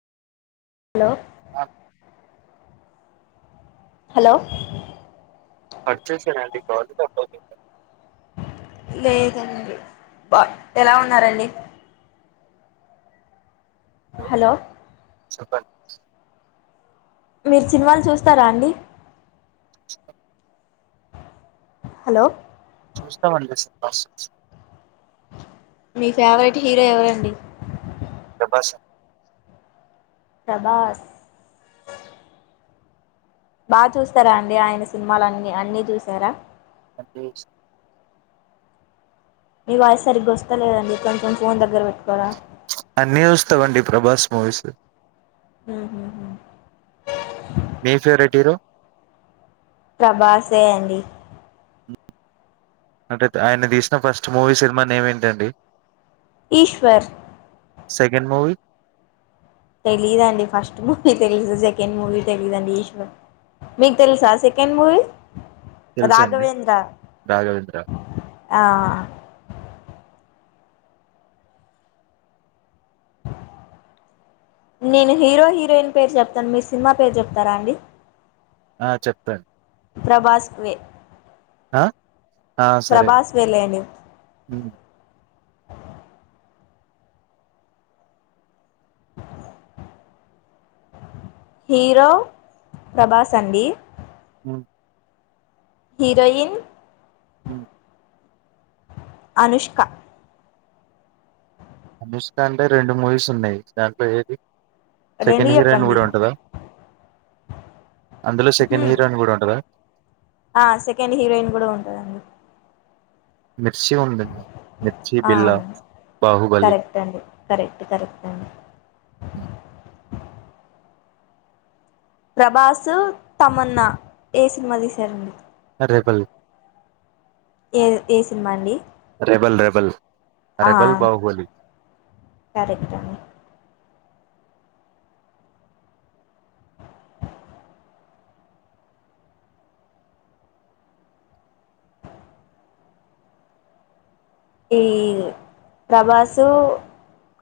Hello ఆ hello కార్జెసాన్నండీ బాధగా [inaudible] లేదండి బా ఎలా ఉన్నారండి హలో చెప్పన్ మీరు సినిమాలు చూస్తారా అండి హలో చూస్తామండి [inaudible] మీ ఫేవరెట్ హీరో ఎవరండి ప్రభాస్ ప్రభాస్ బా చూస్తారా అండి ఆయన సినిమలన్ని అన్ని చూసారా అని చూసాం మీ వాయిస్ సరిగ్గా వస్తాలేదండి కొంచెం ఫోన్ దగ్గర పెట్ అన్ని చూస్తాం అండి ప్రభాస్ మూవీసు హ్మ్ హు హ్మ్ మీ ఫేవరెట్ హీరో ప్రభాసే అండి అంటే ఆయన తీసిన ఫస్ట్ మూవీ సినిమా నేమ్ ఏంటండీ ఈశ్వర్ సెకండ్ మూవీ తెలీదండి ఫస్ట్ మూవీ తెలుసు సెకండ్ మూవీ తెలీదండి ఈశ్వర్ మీకు తెలుసా సెకండ్ మూవీ తెల్సఅండీ రాఘవేంద్ర రాఘవేంద్ర ఆ నేను హీరో హీరోయిన్ పేరు చెప్తాను మీ సినిమా పేరు చెప్తారా అండి ఆ చెప్తాను ప్రభాస్ కు వే ఆ ఆ సరే ప్రభాస్ వెేళ్ళని హ్మ్. హీరో ప్రభాస్ండీ మ్ హీరోయిన్ మ్ అనుష్క దుష్ట అంటే రెండు మూవీస్ ఉన్నాయి. దాంట్లో ఏది రెండు సెకండ్ హీరోయిన్ కూడా ఉంటదా చెప్పండి అందులో సెకండ్ హీరోయిన్ కూడా ఉంటదా ఉహుం. ఆ సెకండ్ హీరోయిన్ కూడా ఉంటదండి. మిర్చి ఉంది. మిర్చి, ఆ బిల్లా, అవును బాహుబలి కరెక్ట్ అండి కరెక్ట్ కరెక్ట్ అండి ప్రభాసు, తమన్న ఏ సినిమా తీశారండి. రెబల్ ఏ ఏ సినిమా అండి. రబల్ రెబల్ రెబల్ ఆ రెబల్ బాహుబలి సరే ఈ ప్రభాసు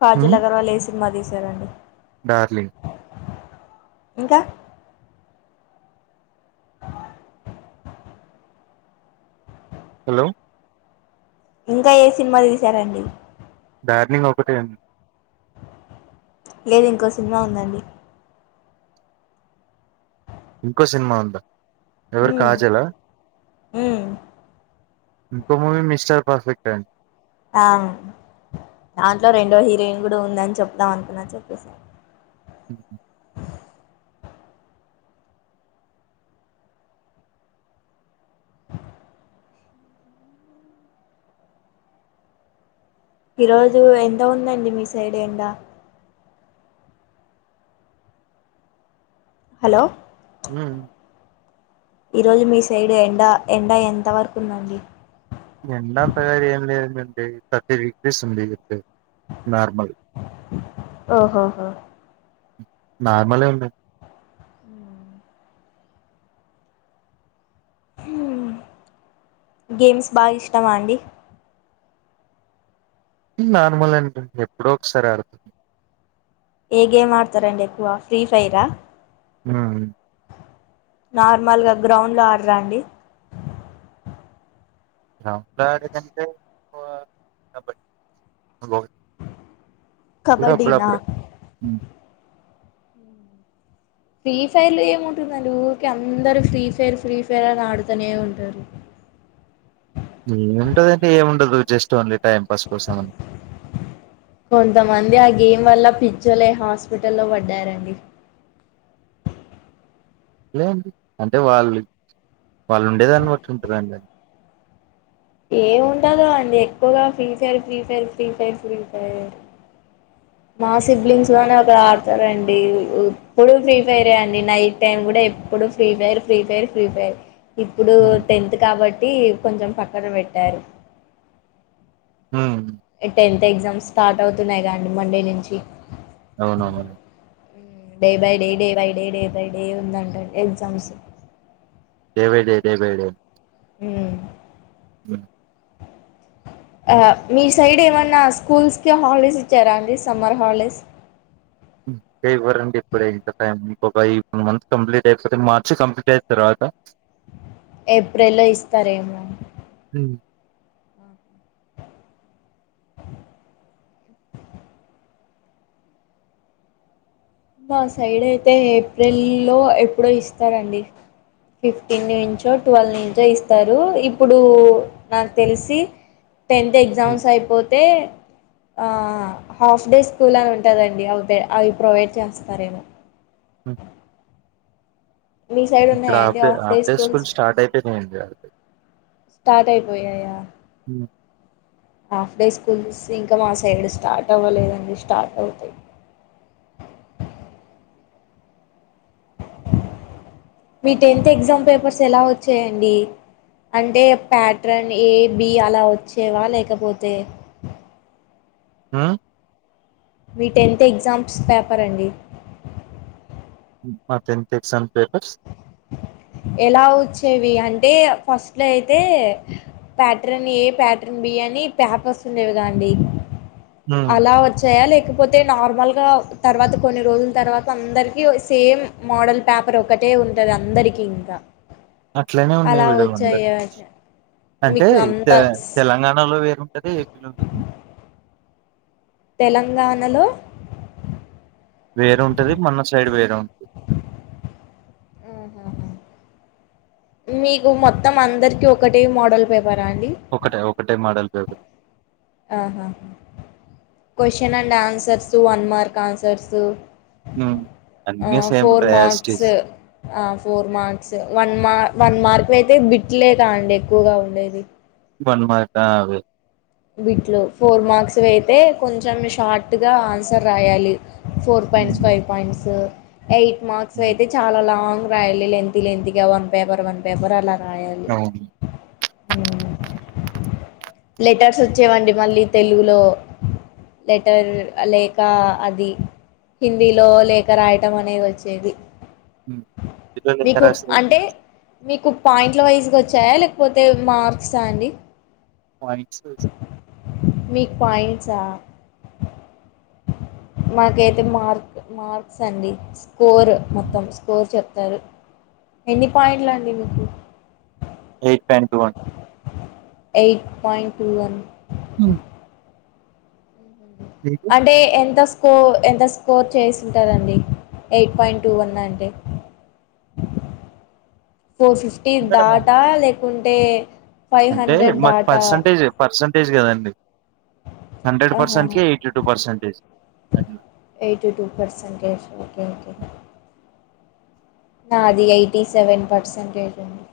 కాజల్ అగర్వాల్ ఎ సినీ సినిమా తీశారండి. డార్లింగ్ ఇంకా హలో ఇంకా ఏ సినిమా తీశారండి. డార్లింగ్ ఒకటే అండి. లేదు ఇంకో సినిమా ఉందండి. ఇంకో సినిమా ఉందా ఎవరు మ్మ్ కాజాల మ్మ్ ఇంకో మూవి మిస్టర్ పర్ఫెక్ట్ అండి ఆ దాంట్లో రెండో హీరోయిన్ కూడా ఉందని చెప్దాం. అనుకున్నా చెప్పేసి మ్ ఈరోజు ఎంత ఉందండి. మీ సైడ్ ఎండ హలో హ్మ్ ఈరోజు మీ సైడు ఎండా ఎండా ఎంతవరకు ఉందండి. ఎండా అంతగా ఏం లేదు అండి. థర్టీ డిగ్రీస్ ఉంది అంతే నార్మల్ ఓ ఓ ఓ నార్మలే ఉందండి. ఉ హ గేమ్స్ బాగా ఇష్టమా అండి. నార్మల్ అండి ఎప్పుడో ఒకసారి ఆడ్తా ఏ గేమ్ ఆడతారండి. ఎక్కువ ఫ్రీ ఫైరా ఆ నార్మల్గా గ్రౌండ్ లో ఆడరాండి. గ్రౌండ్లో ఆడేకంటే కబడ్డీ కబడ్డీనా అప్పుడప్పుడే ఫ్రీ ఫైర్ లో ఏముంటుందండి. ఊకే అందరు ఫ్రీ ఫైర్ ఫ్రీ ఫైర్ అని ఆడతనే ఉంటారు. ఏ ఉంటదండి. ఏ ఉండదు జస్ట్ ఓన్లీ టైం పాస్ కోసం కొంతమంది ఆ గేమ్ వల్ల పిచ్చోలై హాస్పిటల్ల్లో పడ్డారండి. అండీ. అంటే వాళ్ళు వాళ్ళు ఉండేదాన్ని బట్టి ఉంటదాండి. ఏముంటందో అండి ఎక్కువగా Free Fire Free Fire Free Fire Free Fire మా సిబ్లింగ్స్ లోనే ఒకరు ఆడతారండి ఎప్పుడు ఫ్రీ ఫైర్ అండి నైట్ టైం కూడా ఎప్పుడు Free Fire Free Fire Free Fire ఇప్పుడు టెన్త్ కాబ ట్టి కొంచెం పక్కన పెట్టారు హ్ టెన్త్ ఎగ్జామ్స్ స్టార్ట్ అవుతున్నాయిగా అండి మండే నుంచి అవునవును day by day day by day day by day ఉందంటండి exams day by day day by day uh [inaudible] me side ఏమన్నా స్కూల్స్కి హాలిడేస్ ఇచ్చారా అండి సమ్మర్ హాలిడేస్ ఎ ఇవ్వరండి ఇప్పుడింత టైం ఇం ఒక యి ఇప్పుడు ఈ మంత్ కంప్లీట్ అయిపోతే మార్చి కంప్లీట్ అయిన తర్వాత ఏప్రిల్ల్లో ఇస్తారేమో ఉ మా సైడ్ అయితే ఏప్రిల్లో ఎప్పుడో ఇస్తారండి ఫిఫ్టీన్ నుంచో ట్వల్వ్ నుంచో ఇస్తారు ఇప్పుడు నాకు తెలిసి టెన్త్ ఉమ్, ఎగ్జామ్స్ అయిపో తే ఆ హాఫ్ డే స్కూల్ అని ఉంటుందండి అవి అవి ప్రొవైడ్ చేస్త స్తారేమో అ [unintelligible] మీ సైడ్ ఇక్కడ ఉన్నాయండి half day half day half day schools school start అయిపోనాయండి అం స్టార్ట్ అయిపోయా ఉ హాఫ్ డే స్కూల్స్ ఇంకా మా సైడ్ స్టార్ట్ అవ్వలేదండి స్టార్ట్ అవుతాయి మీ టెన్త్ ఎగ్జామ్ పేపర్స్ ఎలా వచ్చాయండి అంటే పాటర్న్ ఏ బి అలా వచ్చేవా లేకపోతే ఆ మీ టెన్త్ ఎగ్జామ్స్ పేపర్ అండి మ టెన్త్ ఎగ్జామ్ పేపర్స్ ఎలా వచ్చేవి అంటే ఫస్ట్లో అయితే ప్యాటర్న్ ఏ ప్యాటర్న్ బి అని పేపర్స్ ఉండేవిగాండి ఉమ్, అలా వచ్చాయా లే లేకపోతే నార్మల్ గా తర్వాత కొన్ని రోజుల తర్వాత అందరికి సేమ్ మోడల్ పేపర్ ఒకటే ఉంటది అందరికి కి ఇంక అట్లనే ఉన్నాయి అలా మేడమ్ అందరు వచ్చాయ అంటే మీకు అంత తె తెలంగాణలో వేరుంటది ఏపీలో వేరుంటది తెలంగాణలో వేరుంటది మన సైడ్ వేరుంటది హుహు మీకు మొత్తం అందరికి ఒకటే మోడల్ పేప్ ఒకటే ఒకటే మోడల్ పేపర్ ఆహాహ question and answers one mark answers అ అన్నీ సేమ్ ఫోర్ ఉంటాయి మార్క్స్ యాస్టీస్ అ ఫోర్ మార్క్స్ వన్ మార్ వన్ మార్క్ అయితే బిట్లే గా అండి ఎక్కువగా ఉండేది వన్ మార్క్ ఆహ్ అవ్వీ బీట్లో ఫోర్ మార్క్స్ వయితే కొంచెం షార్ట్గా ఆన్సర్ రాయాలి four points five points um, eight marks ఉమ్, ఐతే చాల లాంగ్ రాయలి లెంతి లేంతిగా వన్ పేపర్ వన్ పేపర్ అలా రాయాలి అవును ఊ లెటర్స్ ఒచ్చేవండి మళ్ళీ తెలుగులో లెటర్ లేక అది హిందీలో లేక రాయటం అని వచ్చేది ఉమ్ మీకు రశరు మీకు పాయింట్ల వైజ్గ ఒచ్చాయా లెక్పోతే మార్క్సా అండి పాయింట్స్ వైజ్ మీక్ పాయింట్సా మాకైతె మార్క్ మార్క్స్ అండి స్కోర్ మోత్తం స్కోర్ చెప్ తారు ఎన్ని పాయింట్లండి మీకు ఎయిట్ ప్యాంటూ అన్ eight point two one um అంటే ఎంతొస్ ఫో ఎంత స్కోర్ చేసింటరండి ఎయిట్ పాయింట్ టూ వన్ అంటే ఫోర్ ఫిఫ్టీన్ దాటా లేక్ కుంటే అంటే మాక్ పర్సంటేజే పర్సంటేజ్ కదండి హండ్రెడ్ హాహ పర్సెంట్ కి ఎయిటీ టూ పర్సెంటేజ్ అట్లా eighty two percentage okay okay నాది ఎయిటీ సెవెన్ పర్సెంటేజ్ అండి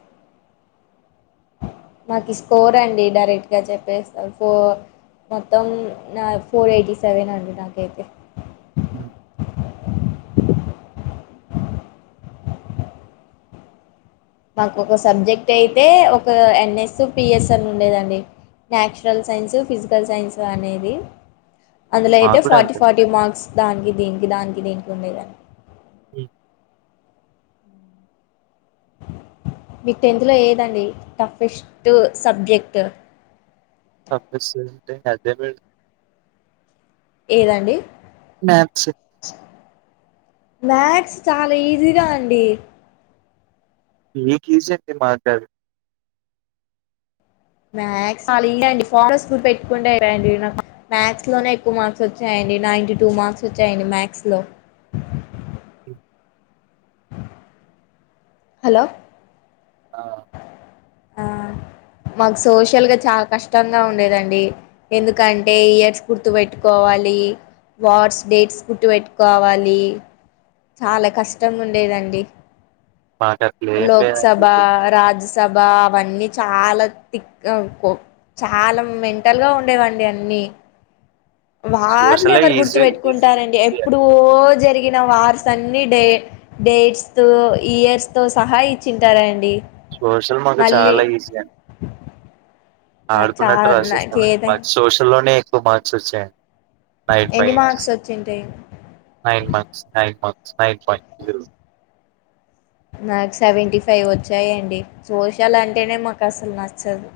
మాకి స్కోర్ అండి డైరెక్ట్గా చెప్పేస్తా ఫో మొత్తం నా ఫోర్ ఎయిటీ సెవెన్ అండి నాకైతే మాకు ఒక సబ్జెక్ట్ అయితే ఒక ఎన్ఎస్, పిఎస్ అని ఉండేదండి న్యాచురల్ సైన్స్, ఫిజికల్ సైన్స్ అనేది అందులో ఐతే మాకు కూడా ఫార్టీ అంతే ఫార్టీ మార్క్స్ దానికి దీనికి దానికి దీనికి ఉందిగ మ్ మీక్ టెన్త్ లో ఏదండి టఫెస్ట్ సబ్జెక్ట్ టఫ్ఫస్ అంటె అదే మెడ్ ఏదండీ మ్యాథ్స్ మ్యాథ్స్ చాన ఈజీగా అండి మీకు ఈజీ అండి మాక్ గాదు మ్యాథ్స్ చాలా ఈజీ అండి ఫార్ములాస్ గుర్తుపెట్టుకుంటే అయిపోయండి నాకు మథ్స్ లోనే ఎక్కువ మార్క్స్ ఒచ్చాయండి నైన్టీ టూ మార్క్స్ ఒచ్చాయండి మ్యాథ్స్ లో హలో ఆ ఆ మాక్ సోషల్గ చాల కష్టంగా ఉండేదండి ఎందుకంటే ఇయర్స్ గుర్తుపెట్టుకోవాలి, వార్స్ డేట్స్ గుర్తుపెట్టుకోవాలి చాలా కష్టంగుండేదండి మాకు అట్లా ఏం లోక్ లేదండి సభా, రాజ్య స్ సభా అవన్నీ చాలా తిక్ కో కొ చాలా మెంటల్గా ఉండేవండి అన్నీ వార్లు సోషలే ఎవర్ గుర్తు ఈజీ ఈజీ పెట్టుకుంటారండి ఈజీ ఎప్పుడో జర్ జరిగిన వార్స్ అన్ని డే డేట్స్ తో ఇయర్స్ తో సహా ఇచ్చింటారండి సోషల్ మాకు మళ్ళీ చాలా ఈజీ అండి నాకు చా ఆడుకున్నట్టు నాకు రాసిస్తామండి ఏదైనా మాకు సోషల్ లోనే ఎక్కువ మార్క్స్ వచ్చాయండి నైట్ ఎన్ని బైక్స్ మార్క్స్ వచ్చింటాయి నైన్ మంత్స్ నైట్ మక్ నైన్ పాయింట్ టూ నాకు సెవెంటీ ఫైవ్ వచ్చాయండి సోషల్ అంటేనే మాకు అసలు నచ్చదు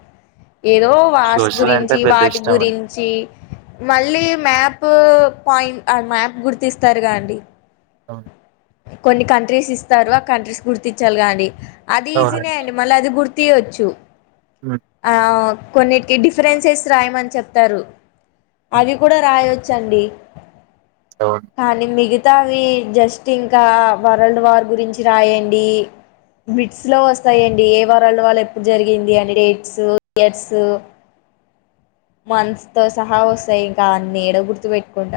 ఏదో వార్స్ సోషల్ అంటే గురించి పెద్ద వాటి ఇష్టం అండి గురించి మళ్ళీ మ్యాపూ పాయింట్ ఆ మ్యాప్ గుర్తిస్తారు గదా అండి అవును కొన్ని కంట్రీస్ ఇస్తారు ఆ కంట్రీస్ గుర్తించాలి గా అండి అది ఈజీనే అవునండి అండి మళ్ళ అది గుర్త్ తి వచ్చు ఉమ్, ఆ కొన్నిటికి డిఫరెన్సెస్ రాయమని చెప్తారు ఉమ్, అవి కూడా రాయో వచ్చండి అవును కానీ మిగి తవి జస్ ట్ ఇంకా వరల్డ్ వార్ గురించి రాయండి బిట్స్ లో వస్తాయండి ఏ వరల్డ్ వార్ ఎప్పుడు జరిగింది అని డేట్స్ ఇయర్స్ మంత్స్ తో సహా వస్తాయి ఇంకా అన్నీ ఏడ గుర్తు పెట్టుకుంటామండి